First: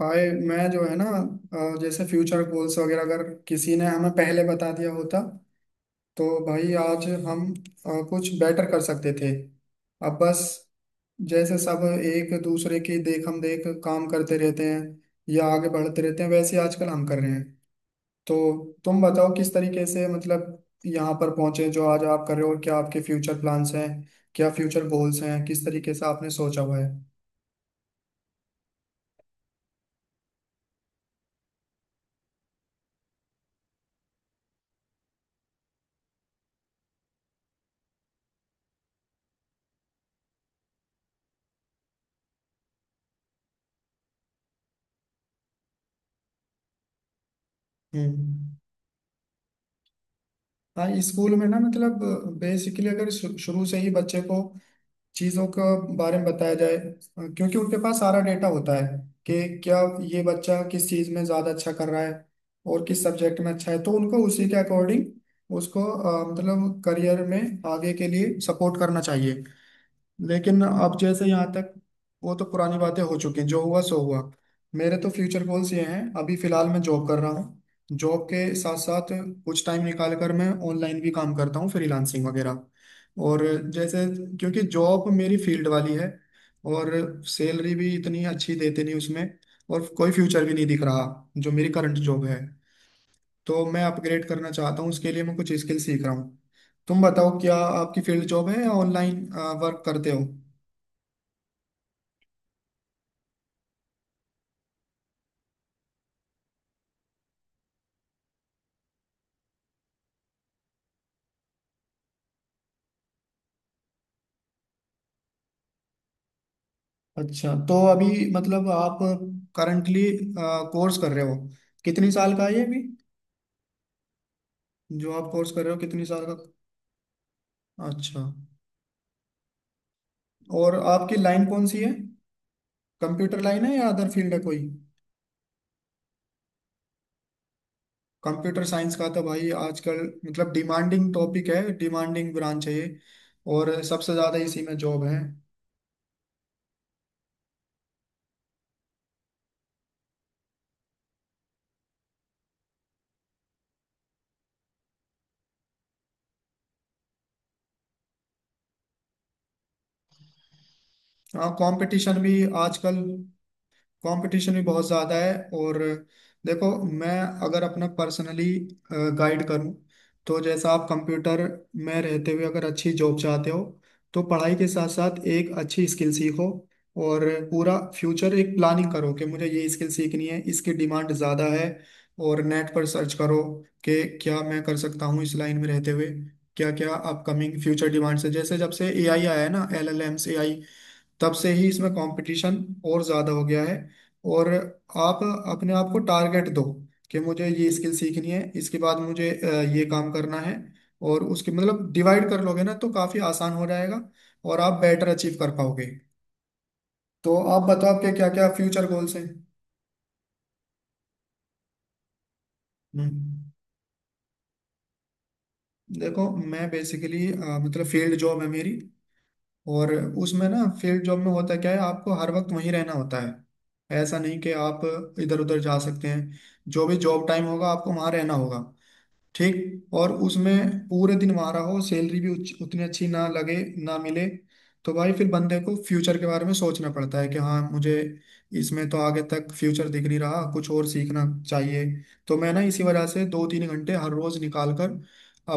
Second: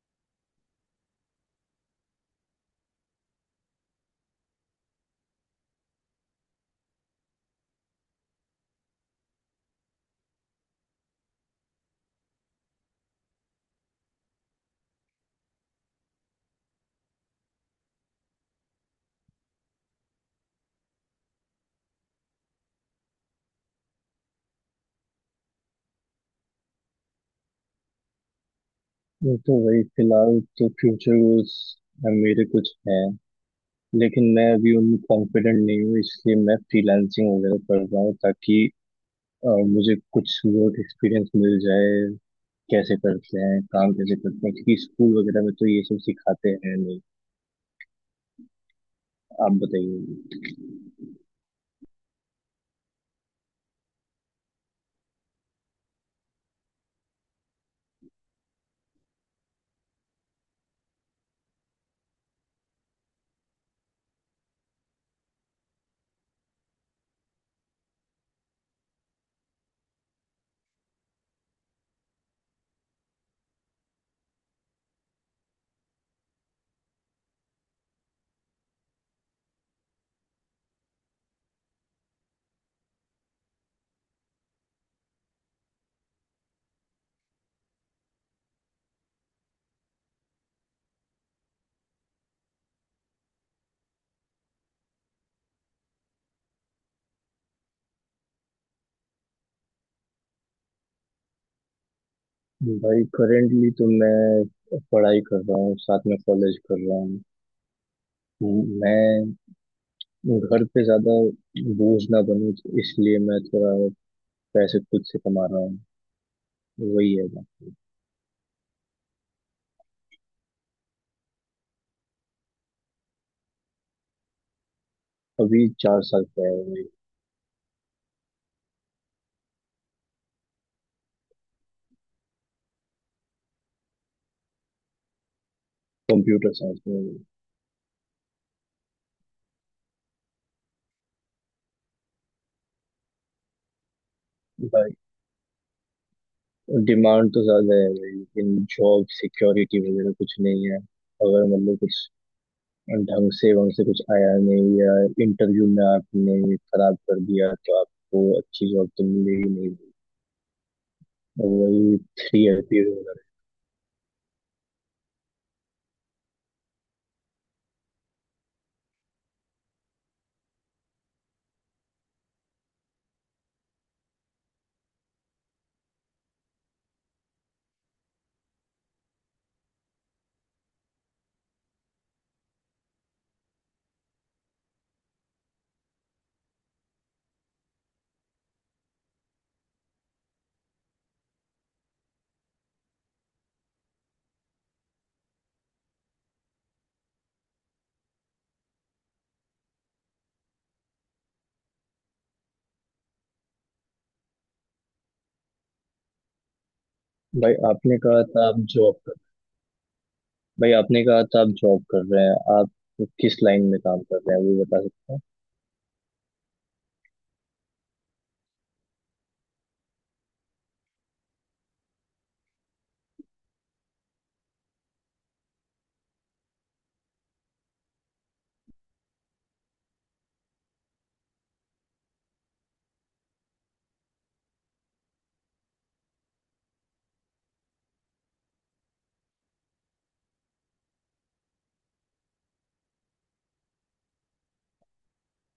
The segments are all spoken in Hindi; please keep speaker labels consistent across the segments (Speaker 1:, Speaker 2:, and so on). Speaker 1: भाई, मैं जो है ना जैसे फ्यूचर गोल्स वगैरह, अगर किसी ने हमें पहले बता दिया होता तो भाई आज हम कुछ बेटर कर सकते थे। अब बस, जैसे सब एक दूसरे की देख हम देख काम करते रहते हैं या आगे बढ़ते रहते हैं वैसे ही आजकल हम कर रहे हैं। तो तुम बताओ किस तरीके से मतलब यहाँ पर पहुंचे जो आज आप कर रहे हो, और क्या आपके फ्यूचर प्लान्स हैं, क्या फ्यूचर गोल्स हैं, किस तरीके से आपने सोचा हुआ है?
Speaker 2: मैं तो वही फिलहाल तो फ्यूचर गोल्स मेरे कुछ हैं। लेकिन मैं अभी उनमें कॉन्फिडेंट नहीं हूँ, इसलिए मैं फ्रीलांसिंग वगैरह कर रहा हूँ ताकि अ, मुझे कुछ वर्क एक्सपीरियंस मिल जाए। कैसे करते हैं काम, कैसे करते हैं, क्योंकि स्कूल वगैरह में तो ये सब सिखाते हैं नहीं।
Speaker 1: हम्म।
Speaker 2: आप बताइए।
Speaker 1: हाँ, स्कूल में ना मतलब बेसिकली अगर शुरू से ही बच्चे को चीज़ों के बारे में बताया जाए, क्योंकि उनके पास सारा डेटा होता है कि क्या ये बच्चा किस चीज़ में ज़्यादा अच्छा कर रहा है और किस सब्जेक्ट में अच्छा है, तो उनको उसी के अकॉर्डिंग उसको मतलब करियर में आगे के लिए सपोर्ट करना चाहिए। लेकिन अब जैसे यहाँ तक, वो तो पुरानी बातें हो चुकी हैं, जो हुआ सो हुआ। मेरे तो फ्यूचर गोल्स ये हैं, अभी फिलहाल मैं जॉब कर रहा हूँ। जॉब के साथ साथ कुछ टाइम निकाल कर मैं ऑनलाइन भी काम करता हूँ, फ्रीलांसिंग वगैरह। और जैसे, क्योंकि जॉब मेरी फील्ड वाली है और सैलरी भी इतनी अच्छी देते नहीं उसमें, और कोई फ्यूचर भी नहीं दिख रहा जो मेरी करंट जॉब है, तो मैं अपग्रेड करना चाहता हूँ, उसके लिए मैं कुछ स्किल सीख रहा हूँ। तुम बताओ, क्या आपकी फील्ड जॉब है या ऑनलाइन वर्क करते हो?
Speaker 2: भाई करेंटली तो मैं पढ़ाई कर रहा हूँ, साथ में कॉलेज कर रहा हूँ। मैं घर पे ज्यादा बोझ ना बनूं, इसलिए मैं थोड़ा पैसे खुद से कमा रहा हूँ। वही है ना।
Speaker 1: अच्छा, तो अभी मतलब आप करंटली कोर्स कर रहे हो, कितनी साल का है ये, अभी जो आप कोर्स कर
Speaker 2: अभी
Speaker 1: रहे हो
Speaker 2: चार
Speaker 1: कितनी साल
Speaker 2: साल
Speaker 1: का?
Speaker 2: का है वही।
Speaker 1: अच्छा, और आपकी लाइन कौन सी है, कंप्यूटर लाइन है या अदर फील्ड है कोई?
Speaker 2: कंप्यूटर साइंस में।
Speaker 1: कंप्यूटर साइंस का तो भाई आजकल मतलब डिमांडिंग टॉपिक है, डिमांडिंग ब्रांच है ये, और सबसे ज़्यादा इसी में
Speaker 2: भाई
Speaker 1: जॉब है।
Speaker 2: डिमांड तो ज्यादा है भाई, लेकिन जॉब सिक्योरिटी वगैरह कुछ नहीं है। अगर मतलब कुछ ढंग से वहां से कुछ आया नहीं, या इंटरव्यू में आपने खराब कर दिया तो आपको अच्छी जॉब तो मिलेगी नहीं।
Speaker 1: हाँ
Speaker 2: वही
Speaker 1: कंपटीशन भी,
Speaker 2: थ्री ईयर पीरियड
Speaker 1: आजकल
Speaker 2: वगैरह।
Speaker 1: कंपटीशन भी बहुत ज़्यादा है। और देखो, मैं अगर अपना पर्सनली गाइड करूं, तो जैसा आप कंप्यूटर में रहते हुए अगर अच्छी जॉब चाहते हो, तो पढ़ाई के साथ साथ एक अच्छी स्किल सीखो, और पूरा फ्यूचर एक प्लानिंग करो कि मुझे ये स्किल सीखनी है, इसकी डिमांड ज़्यादा है, और नेट पर सर्च करो कि क्या मैं कर सकता हूँ इस लाइन में रहते हुए, क्या क्या अपकमिंग फ्यूचर डिमांड्स है। जैसे जब से एआई आया है ना, एलएलएम्स, तब से ही इसमें कंपटीशन और ज़्यादा हो गया है। और आप अपने आप को टारगेट दो कि मुझे ये स्किल सीखनी है, इसके बाद मुझे ये काम करना है, और उसके मतलब डिवाइड कर लोगे ना तो काफ़ी आसान हो जाएगा, और आप बेटर अचीव कर पाओगे। तो
Speaker 2: भाई
Speaker 1: आप बताओ
Speaker 2: आपने
Speaker 1: आपके
Speaker 2: कहा
Speaker 1: क्या
Speaker 2: था
Speaker 1: क्या
Speaker 2: आप
Speaker 1: फ्यूचर
Speaker 2: जॉब कर
Speaker 1: गोल्स हैं?
Speaker 2: भाई आपने कहा था आप जॉब कर रहे हैं, आप किस
Speaker 1: हम्म।
Speaker 2: लाइन में काम कर रहे हैं वो बता सकते
Speaker 1: देखो, मैं बेसिकली मतलब फील्ड जॉब है मेरी, और उसमें ना फील्ड जॉब में होता क्या है, आपको हर वक्त वहीं रहना होता है। ऐसा नहीं कि आप इधर उधर जा सकते हैं, जो भी जॉब टाइम होगा आपको वहां रहना होगा। ठीक, और उसमें पूरे दिन वहां रहो, सैलरी भी उतनी अच्छी ना लगे, ना मिले। तो भाई फिर बंदे को फ्यूचर के बारे में सोचना पड़ता है कि हाँ, मुझे इसमें तो आगे तक फ्यूचर दिख नहीं रहा, कुछ और सीखना चाहिए। तो मैं ना इसी वजह से दो तीन घंटे हर रोज निकाल कर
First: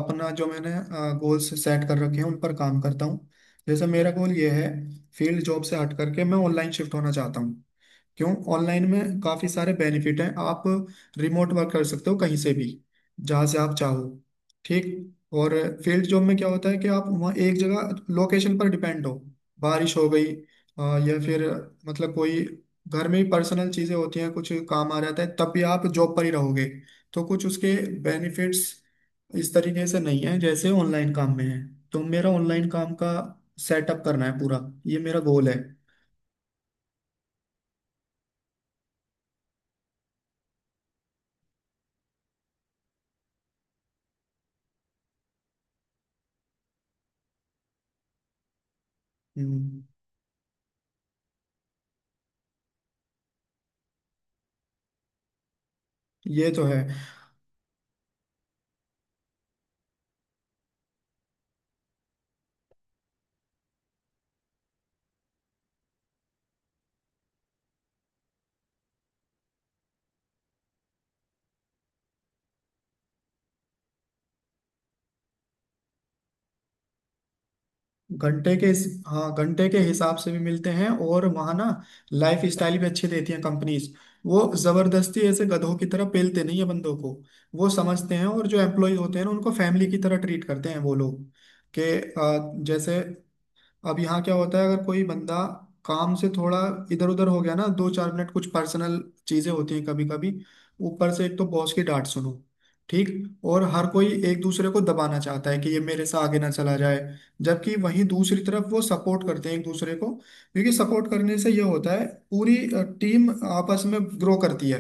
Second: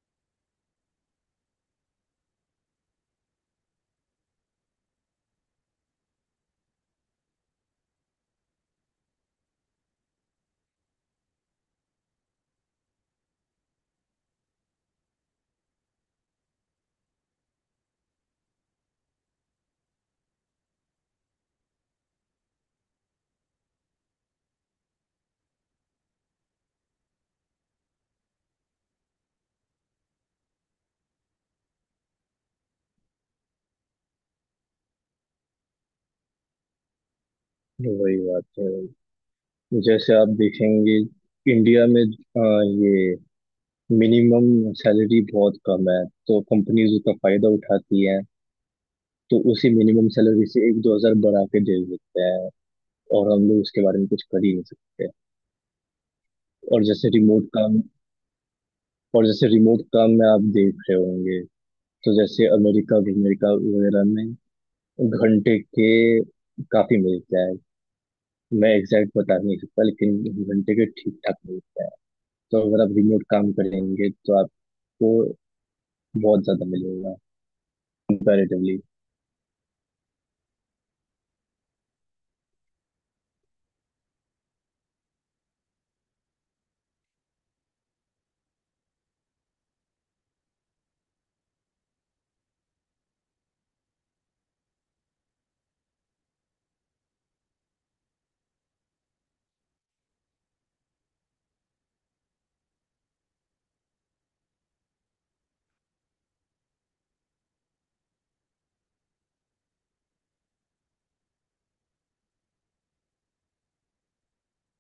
Speaker 1: अपना, जो मैंने गोल्स सेट कर रखे हैं, उन पर काम करता हूँ। जैसे मेरा गोल ये है, फील्ड जॉब से हट करके मैं ऑनलाइन शिफ्ट होना चाहता हूँ। क्यों? ऑनलाइन में काफी सारे बेनिफिट हैं, आप रिमोट वर्क कर सकते हो कहीं से भी, जहां से आप चाहो। ठीक। और फील्ड जॉब में क्या होता है कि आप वहाँ एक जगह लोकेशन पर डिपेंड हो, बारिश हो गई, या फिर मतलब कोई घर में ही पर्सनल चीजें होती हैं, कुछ काम आ जाता है, तब भी आप जॉब पर ही रहोगे। तो कुछ उसके बेनिफिट्स इस तरीके से नहीं है जैसे ऑनलाइन काम में है। तो मेरा ऑनलाइन काम का सेटअप करना है पूरा, ये मेरा गोल है।
Speaker 2: हैं। वही बात है। जैसे आप देखेंगे, इंडिया में ये मिनिमम सैलरी बहुत कम है तो कंपनीज उसका फायदा उठाती हैं। तो उसी
Speaker 1: हम्म।
Speaker 2: मिनिमम सैलरी से एक दो हजार बढ़ा के दे देते हैं, और हम लोग उसके बारे में कुछ कर ही नहीं सकते।
Speaker 1: ये तो है।
Speaker 2: और जैसे रिमोट काम और जैसे रिमोट काम में आप देख रहे होंगे, तो जैसे अमेरिका अमेरिका वगैरह में घंटे के काफी मिलता है। मैं एग्जैक्ट बता नहीं सकता, लेकिन घंटे के ठीक ठाक मिलता है। तो अगर आप रिमोट काम करेंगे तो आप बहुत ज्यादा मिलेगा कंपैरेटिवली।
Speaker 1: हाँ, घंटे के हिसाब से भी मिलते हैं, और वहाँ ना लाइफ स्टाइल भी अच्छी देती हैं कंपनीज। वो जबरदस्ती ऐसे गधों की तरह पेलते नहीं है बंदों को, वो समझते हैं, और जो एम्प्लॉय होते हैं ना उनको फैमिली की तरह ट्रीट करते हैं वो लोग। के जैसे, अब यहाँ क्या होता है, अगर कोई बंदा काम से थोड़ा इधर उधर हो गया ना, दो चार मिनट, कुछ पर्सनल चीजें होती हैं कभी कभी, ऊपर से एक तो बॉस की डांट सुनो। ठीक। और हर कोई एक दूसरे को दबाना चाहता है कि ये मेरे से आगे ना चला जाए, जबकि वहीं दूसरी तरफ वो सपोर्ट करते हैं एक दूसरे को, क्योंकि सपोर्ट करने से ये होता है पूरी टीम आपस में ग्रो करती है।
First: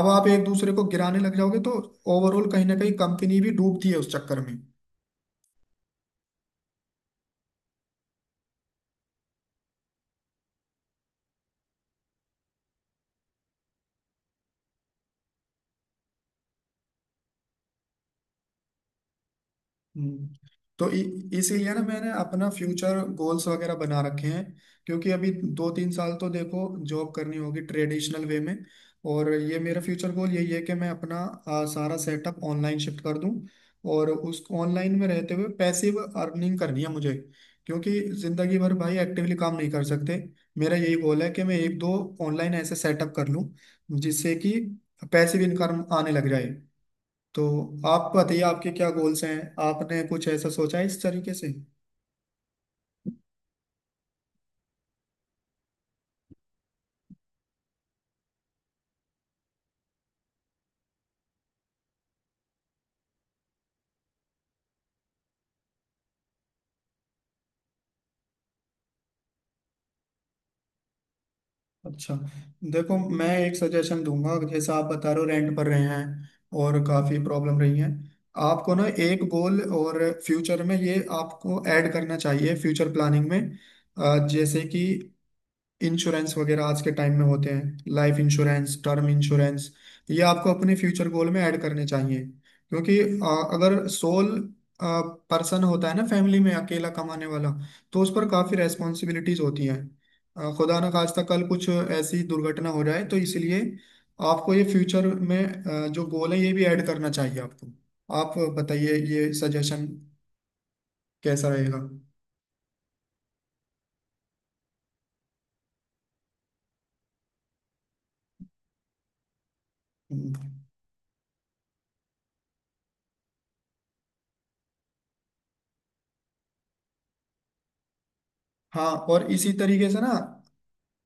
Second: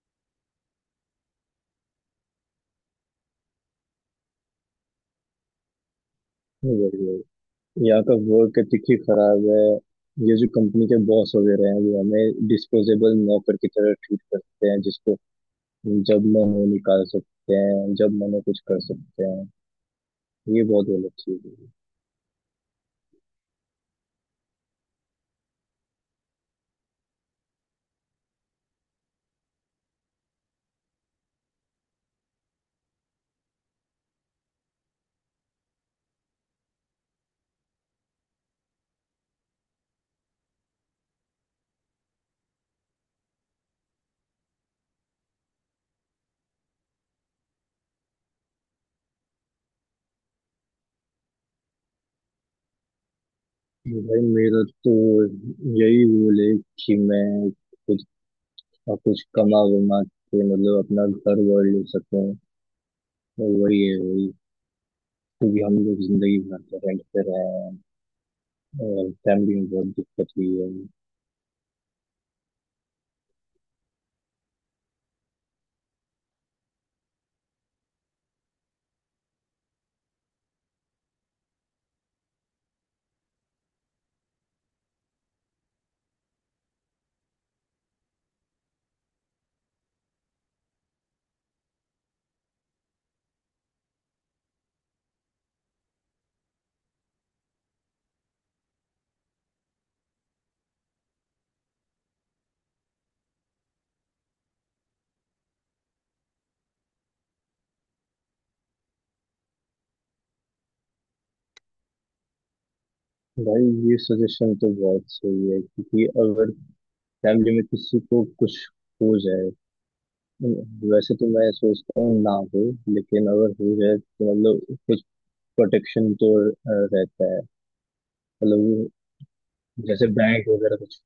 Speaker 1: अब आप एक दूसरे को गिराने लग जाओगे तो ओवरऑल कहीं ना कहीं कंपनी भी डूबती है उस चक्कर में।
Speaker 2: वही वही। यहाँ का वर्क एथिक ही खराब है। ये जो कंपनी के बॉस वगैरह हैं वो हमें डिस्पोजेबल नौकर की तरह ट्रीट करते हैं, जिसको जब मन हो निकाल सकते हैं, जब मन हो कुछ कर सकते हैं।
Speaker 1: हम्म।
Speaker 2: ये बहुत
Speaker 1: तो
Speaker 2: गलत
Speaker 1: इ-
Speaker 2: चीज है।
Speaker 1: इसीलिए ना मैंने अपना फ्यूचर गोल्स वगैरह बना रखे हैं, क्योंकि अभी दो तीन साल तो देखो जॉब करनी होगी ट्रेडिशनल वे में, और ये मेरा फ्यूचर गोल यही है कि मैं अपना सारा सेटअप ऑनलाइन शिफ्ट कर दूं, और उस ऑनलाइन में रहते हुए पैसिव अर्निंग करनी है मुझे। क्योंकि जिंदगी भर भाई एक्टिवली काम नहीं कर सकते, मेरा यही गोल है कि मैं एक दो ऑनलाइन ऐसे सेटअप कर लूं जिससे कि पैसिव इनकम आने लग जाए। तो आप बताइए आपके क्या गोल्स हैं, आपने कुछ ऐसा सोचा है इस तरीके से?
Speaker 2: तो भाई मेरा तो यही गोल है कि मैं कुछ कुछ कमा वमा के मतलब अपना घर वर ले सकूँ। वही है वही। क्योंकि हम लोग जिंदगी भर रेंट पे रहे हैं और फैमिली में बहुत दिक्कत हुई है।
Speaker 1: अच्छा, देखो मैं एक सजेशन दूंगा, जैसे आप बता रहे हो रेंट पर रहे हैं और काफ़ी प्रॉब्लम रही है। आपको ना एक गोल और फ्यूचर में ये आपको ऐड करना चाहिए फ्यूचर प्लानिंग में, जैसे कि इंश्योरेंस वगैरह आज के टाइम में होते हैं, लाइफ इंश्योरेंस, टर्म इंश्योरेंस, ये आपको अपने फ्यूचर गोल में ऐड करने चाहिए। क्योंकि अगर सोल पर्सन होता है ना, फैमिली में अकेला कमाने वाला, तो उस पर काफ़ी रेस्पॉन्सिबिलिटीज होती हैं। खुदा ना खास्ता कल कुछ ऐसी दुर्घटना हो जाए, तो इसलिए आपको ये फ्यूचर में जो गोल है ये भी ऐड करना चाहिए आपको। आप बताइए ये सजेशन कैसा रहेगा?
Speaker 2: भाई ये सजेशन तो बहुत सही है, क्योंकि अगर फैमिली में किसी को कुछ हो जाए,
Speaker 1: हम्म।
Speaker 2: वैसे तो मैं सोचता हूँ ना हो, लेकिन अगर हो जाए तो मतलब कुछ प्रोटेक्शन तो रहता है। मतलब वो
Speaker 1: हाँ, और इसी तरीके से
Speaker 2: जैसे
Speaker 1: ना,
Speaker 2: बैंक वगैरह कुछ।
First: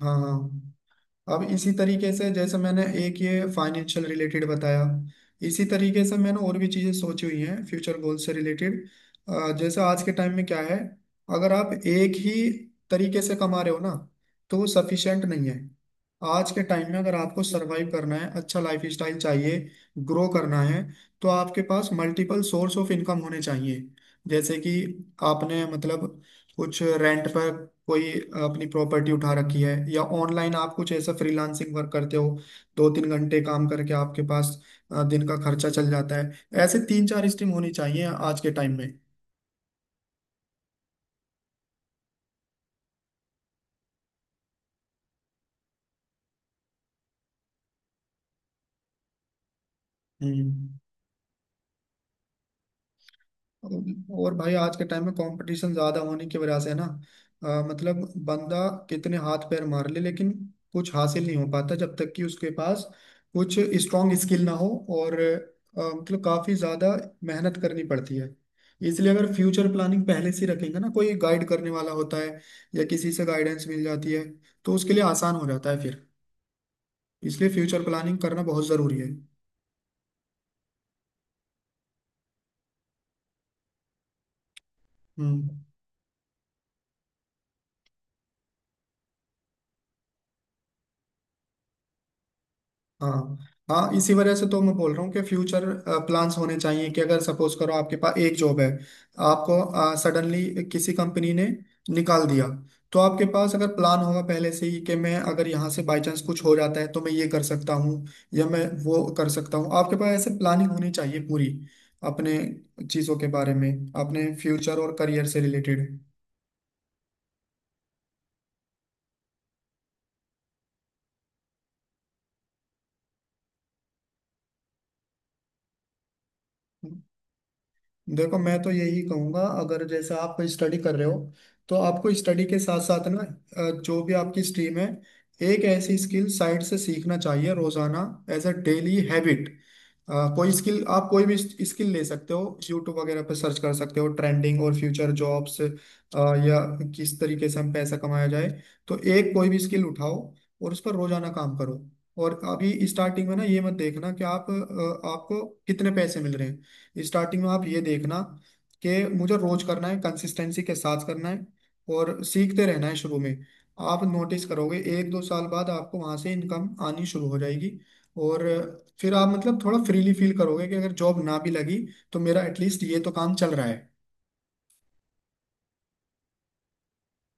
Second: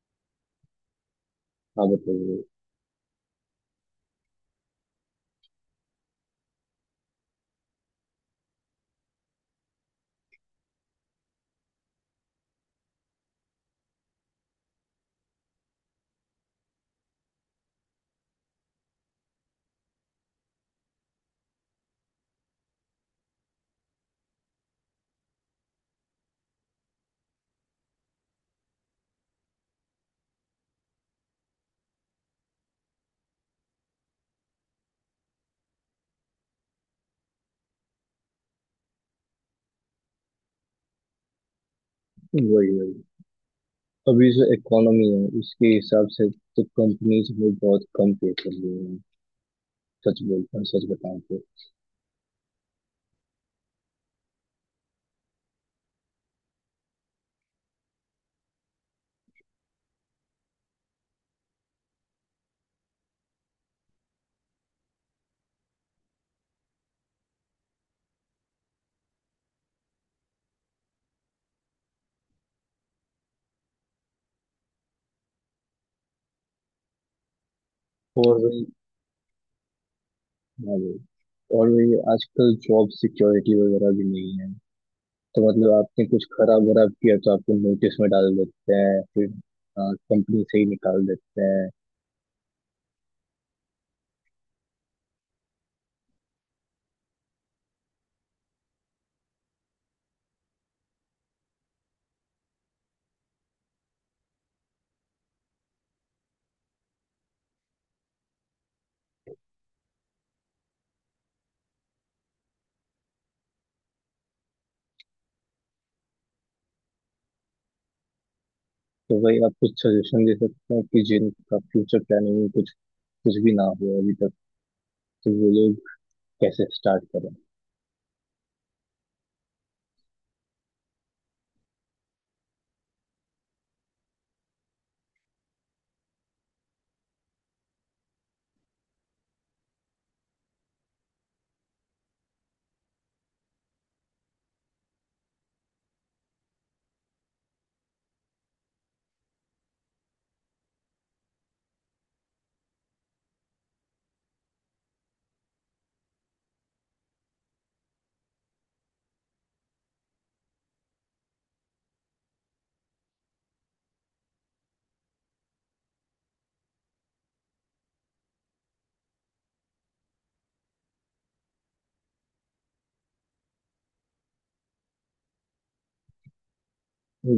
Speaker 1: हाँ हाँ, अब इसी
Speaker 2: हाँ
Speaker 1: तरीके से,
Speaker 2: बताइए।
Speaker 1: जैसे मैंने एक ये फाइनेंशियल रिलेटेड बताया, इसी तरीके से मैंने और भी चीज़ें सोची हुई हैं फ्यूचर गोल से रिलेटेड। जैसे आज के टाइम में क्या है, अगर आप एक ही तरीके से कमा रहे हो ना, तो वो सफिशिएंट नहीं है। आज के टाइम में अगर आपको सरवाइव करना है, अच्छा लाइफ स्टाइल चाहिए, ग्रो करना है, तो आपके पास मल्टीपल सोर्स ऑफ इनकम होने चाहिए। जैसे कि आपने मतलब कुछ रेंट पर कोई अपनी प्रॉपर्टी उठा रखी है, या ऑनलाइन आप कुछ ऐसा फ्रीलांसिंग वर्क करते हो, दो तीन घंटे काम करके आपके पास दिन का खर्चा चल जाता है। ऐसे तीन चार स्ट्रीम होनी चाहिए आज के टाइम में।
Speaker 2: वही वही। अभी जो इकोनॉमी है उसके हिसाब से तो कंपनीज में बहुत कम पे कर रही हैं, सच बोल,
Speaker 1: हम्म।
Speaker 2: सच बताऊं तो।
Speaker 1: और भाई आज के टाइम में कंपटीशन ज्यादा होने की वजह से ना मतलब बंदा कितने हाथ पैर मार ले, लेकिन कुछ हासिल नहीं हो पाता जब तक कि उसके पास कुछ स्ट्रांग स्किल ना हो, और मतलब काफी ज्यादा मेहनत करनी पड़ती है। इसलिए अगर फ्यूचर प्लानिंग पहले से ही रखेंगे ना, कोई गाइड करने वाला होता है या किसी से गाइडेंस मिल जाती है, तो उसके लिए आसान हो जाता है फिर। इसलिए फ्यूचर प्लानिंग
Speaker 2: और
Speaker 1: करना
Speaker 2: वही,
Speaker 1: बहुत जरूरी है।
Speaker 2: हाँ वही, और वही आजकल जॉब सिक्योरिटी वगैरह भी नहीं है। तो
Speaker 1: हम्म।
Speaker 2: मतलब आपने कुछ खराब वराब किया तो आपको नोटिस में डाल देते हैं, फिर कंपनी से ही निकाल देते हैं।
Speaker 1: हाँ, हाँ, इसी वजह से तो मैं बोल रहा हूँ कि फ्यूचर प्लान्स होने चाहिए, कि अगर सपोज करो आपके पास एक जॉब है, आपको सडनली किसी कंपनी ने निकाल दिया, तो आपके पास अगर प्लान होगा पहले से ही, कि मैं अगर यहाँ से बाय चांस कुछ हो जाता है तो मैं ये कर सकता हूँ या मैं वो कर सकता हूँ, आपके पास ऐसे प्लानिंग होनी चाहिए पूरी अपने चीज़ों के बारे में, अपने फ्यूचर और करियर से रिलेटेड।
Speaker 2: तो भाई आप कुछ सजेशन दे सकते हैं कि जिनका फ्यूचर प्लानिंग में कुछ कुछ भी ना हो अभी तक, तो वो लोग कैसे स्टार्ट करें।
Speaker 1: देखो मैं तो यही कहूंगा, अगर जैसे आप स्टडी कर रहे हो तो आपको स्टडी के साथ साथ ना जो भी आपकी स्ट्रीम है, एक ऐसी स्किल साइड से सीखना चाहिए रोजाना, एज अ डेली हैबिट। कोई स्किल, आप कोई भी स्किल ले सकते हो, यूट्यूब वगैरह पर सर्च कर सकते हो ट्रेंडिंग और फ्यूचर जॉब्स या किस तरीके से हम पैसा कमाया जाए। तो एक कोई भी स्किल उठाओ और उस पर रोजाना काम करो। और अभी स्टार्टिंग में ना ये मत देखना कि आप आपको कितने पैसे मिल रहे हैं, स्टार्टिंग में आप ये देखना कि मुझे रोज करना है, कंसिस्टेंसी के साथ करना है और सीखते रहना है शुरू में। आप नोटिस करोगे एक दो साल बाद आपको वहां से इनकम आनी शुरू हो जाएगी, और फिर आप मतलब थोड़ा फ्रीली फील करोगे कि अगर जॉब ना भी लगी तो मेरा एटलीस्ट ये तो काम चल रहा है।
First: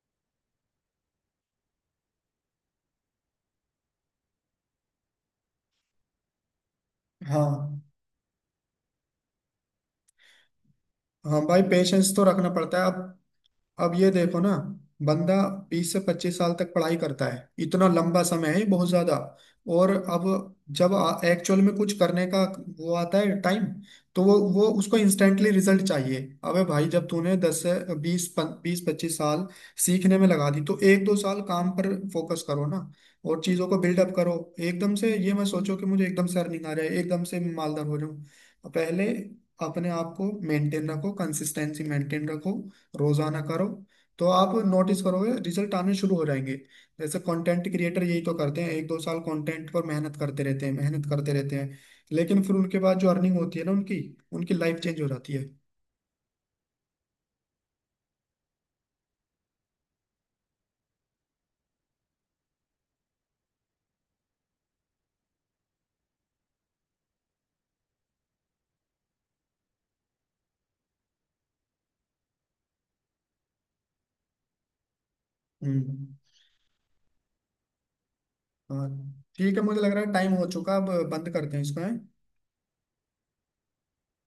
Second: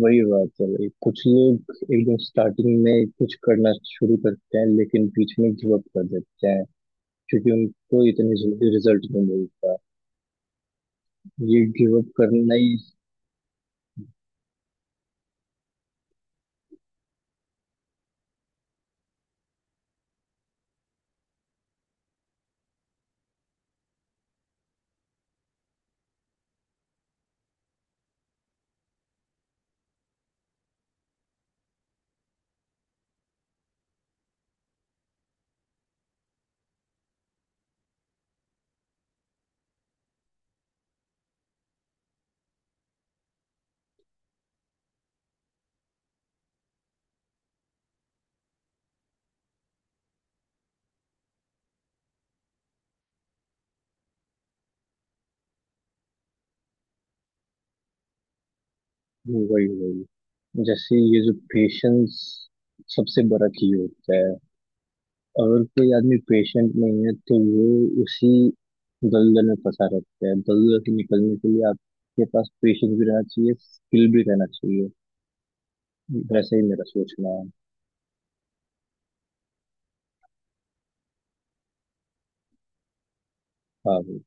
Speaker 2: वही बात है भाई, कुछ लोग एकदम स्टार्टिंग में कुछ करना शुरू करते हैं लेकिन बीच में गिव अप कर देते हैं, क्योंकि
Speaker 1: हाँ।
Speaker 2: उनको इतनी जल्दी रिजल्ट नहीं मिलता।
Speaker 1: हाँ,
Speaker 2: ये
Speaker 1: भाई
Speaker 2: गिव अप
Speaker 1: पेशेंस तो रखना
Speaker 2: करना ही।
Speaker 1: पड़ता है अब। अब ये देखो ना, बंदा 20 से 25 साल तक पढ़ाई करता है, इतना लंबा समय है ये, बहुत ज्यादा। और अब जब एक्चुअल में कुछ करने का वो आता है टाइम, तो वो उसको इंस्टेंटली रिजल्ट चाहिए। अबे भाई, जब तूने दस से बीस बीस पच्चीस साल सीखने में लगा दी, तो एक दो साल काम पर फोकस करो ना, और चीजों को बिल्डअप करो। एकदम से ये मत सोचो कि मुझे एकदम से अर्निंग आ रहा है, एकदम से मालदार हो जाऊं। पहले अपने आप को मेंटेन रखो, कंसिस्टेंसी मेंटेन रखो, रोजाना करो, तो आप नोटिस करोगे रिजल्ट आने शुरू हो जाएंगे। जैसे कंटेंट क्रिएटर यही तो करते हैं, एक दो साल कंटेंट पर मेहनत करते रहते हैं, मेहनत करते रहते हैं, लेकिन फिर उनके बाद जो अर्निंग होती है ना उनकी उनकी लाइफ चेंज हो जाती है।
Speaker 2: वही वही। जैसे ये जो पेशेंस सबसे बड़ा की होता है, अगर कोई आदमी पेशेंट नहीं है तो वो उसी दलदल में फंसा रहता है। दलदल से निकलने के लिए आपके पास पेशेंस भी रहना चाहिए, स्किल भी रहना चाहिए।
Speaker 1: हम्म।
Speaker 2: वैसे ही मेरा सोचना है।
Speaker 1: हाँ, ठीक है, मुझे लग रहा है टाइम हो चुका है, अब बंद करते हैं इसको है।
Speaker 2: हाँ।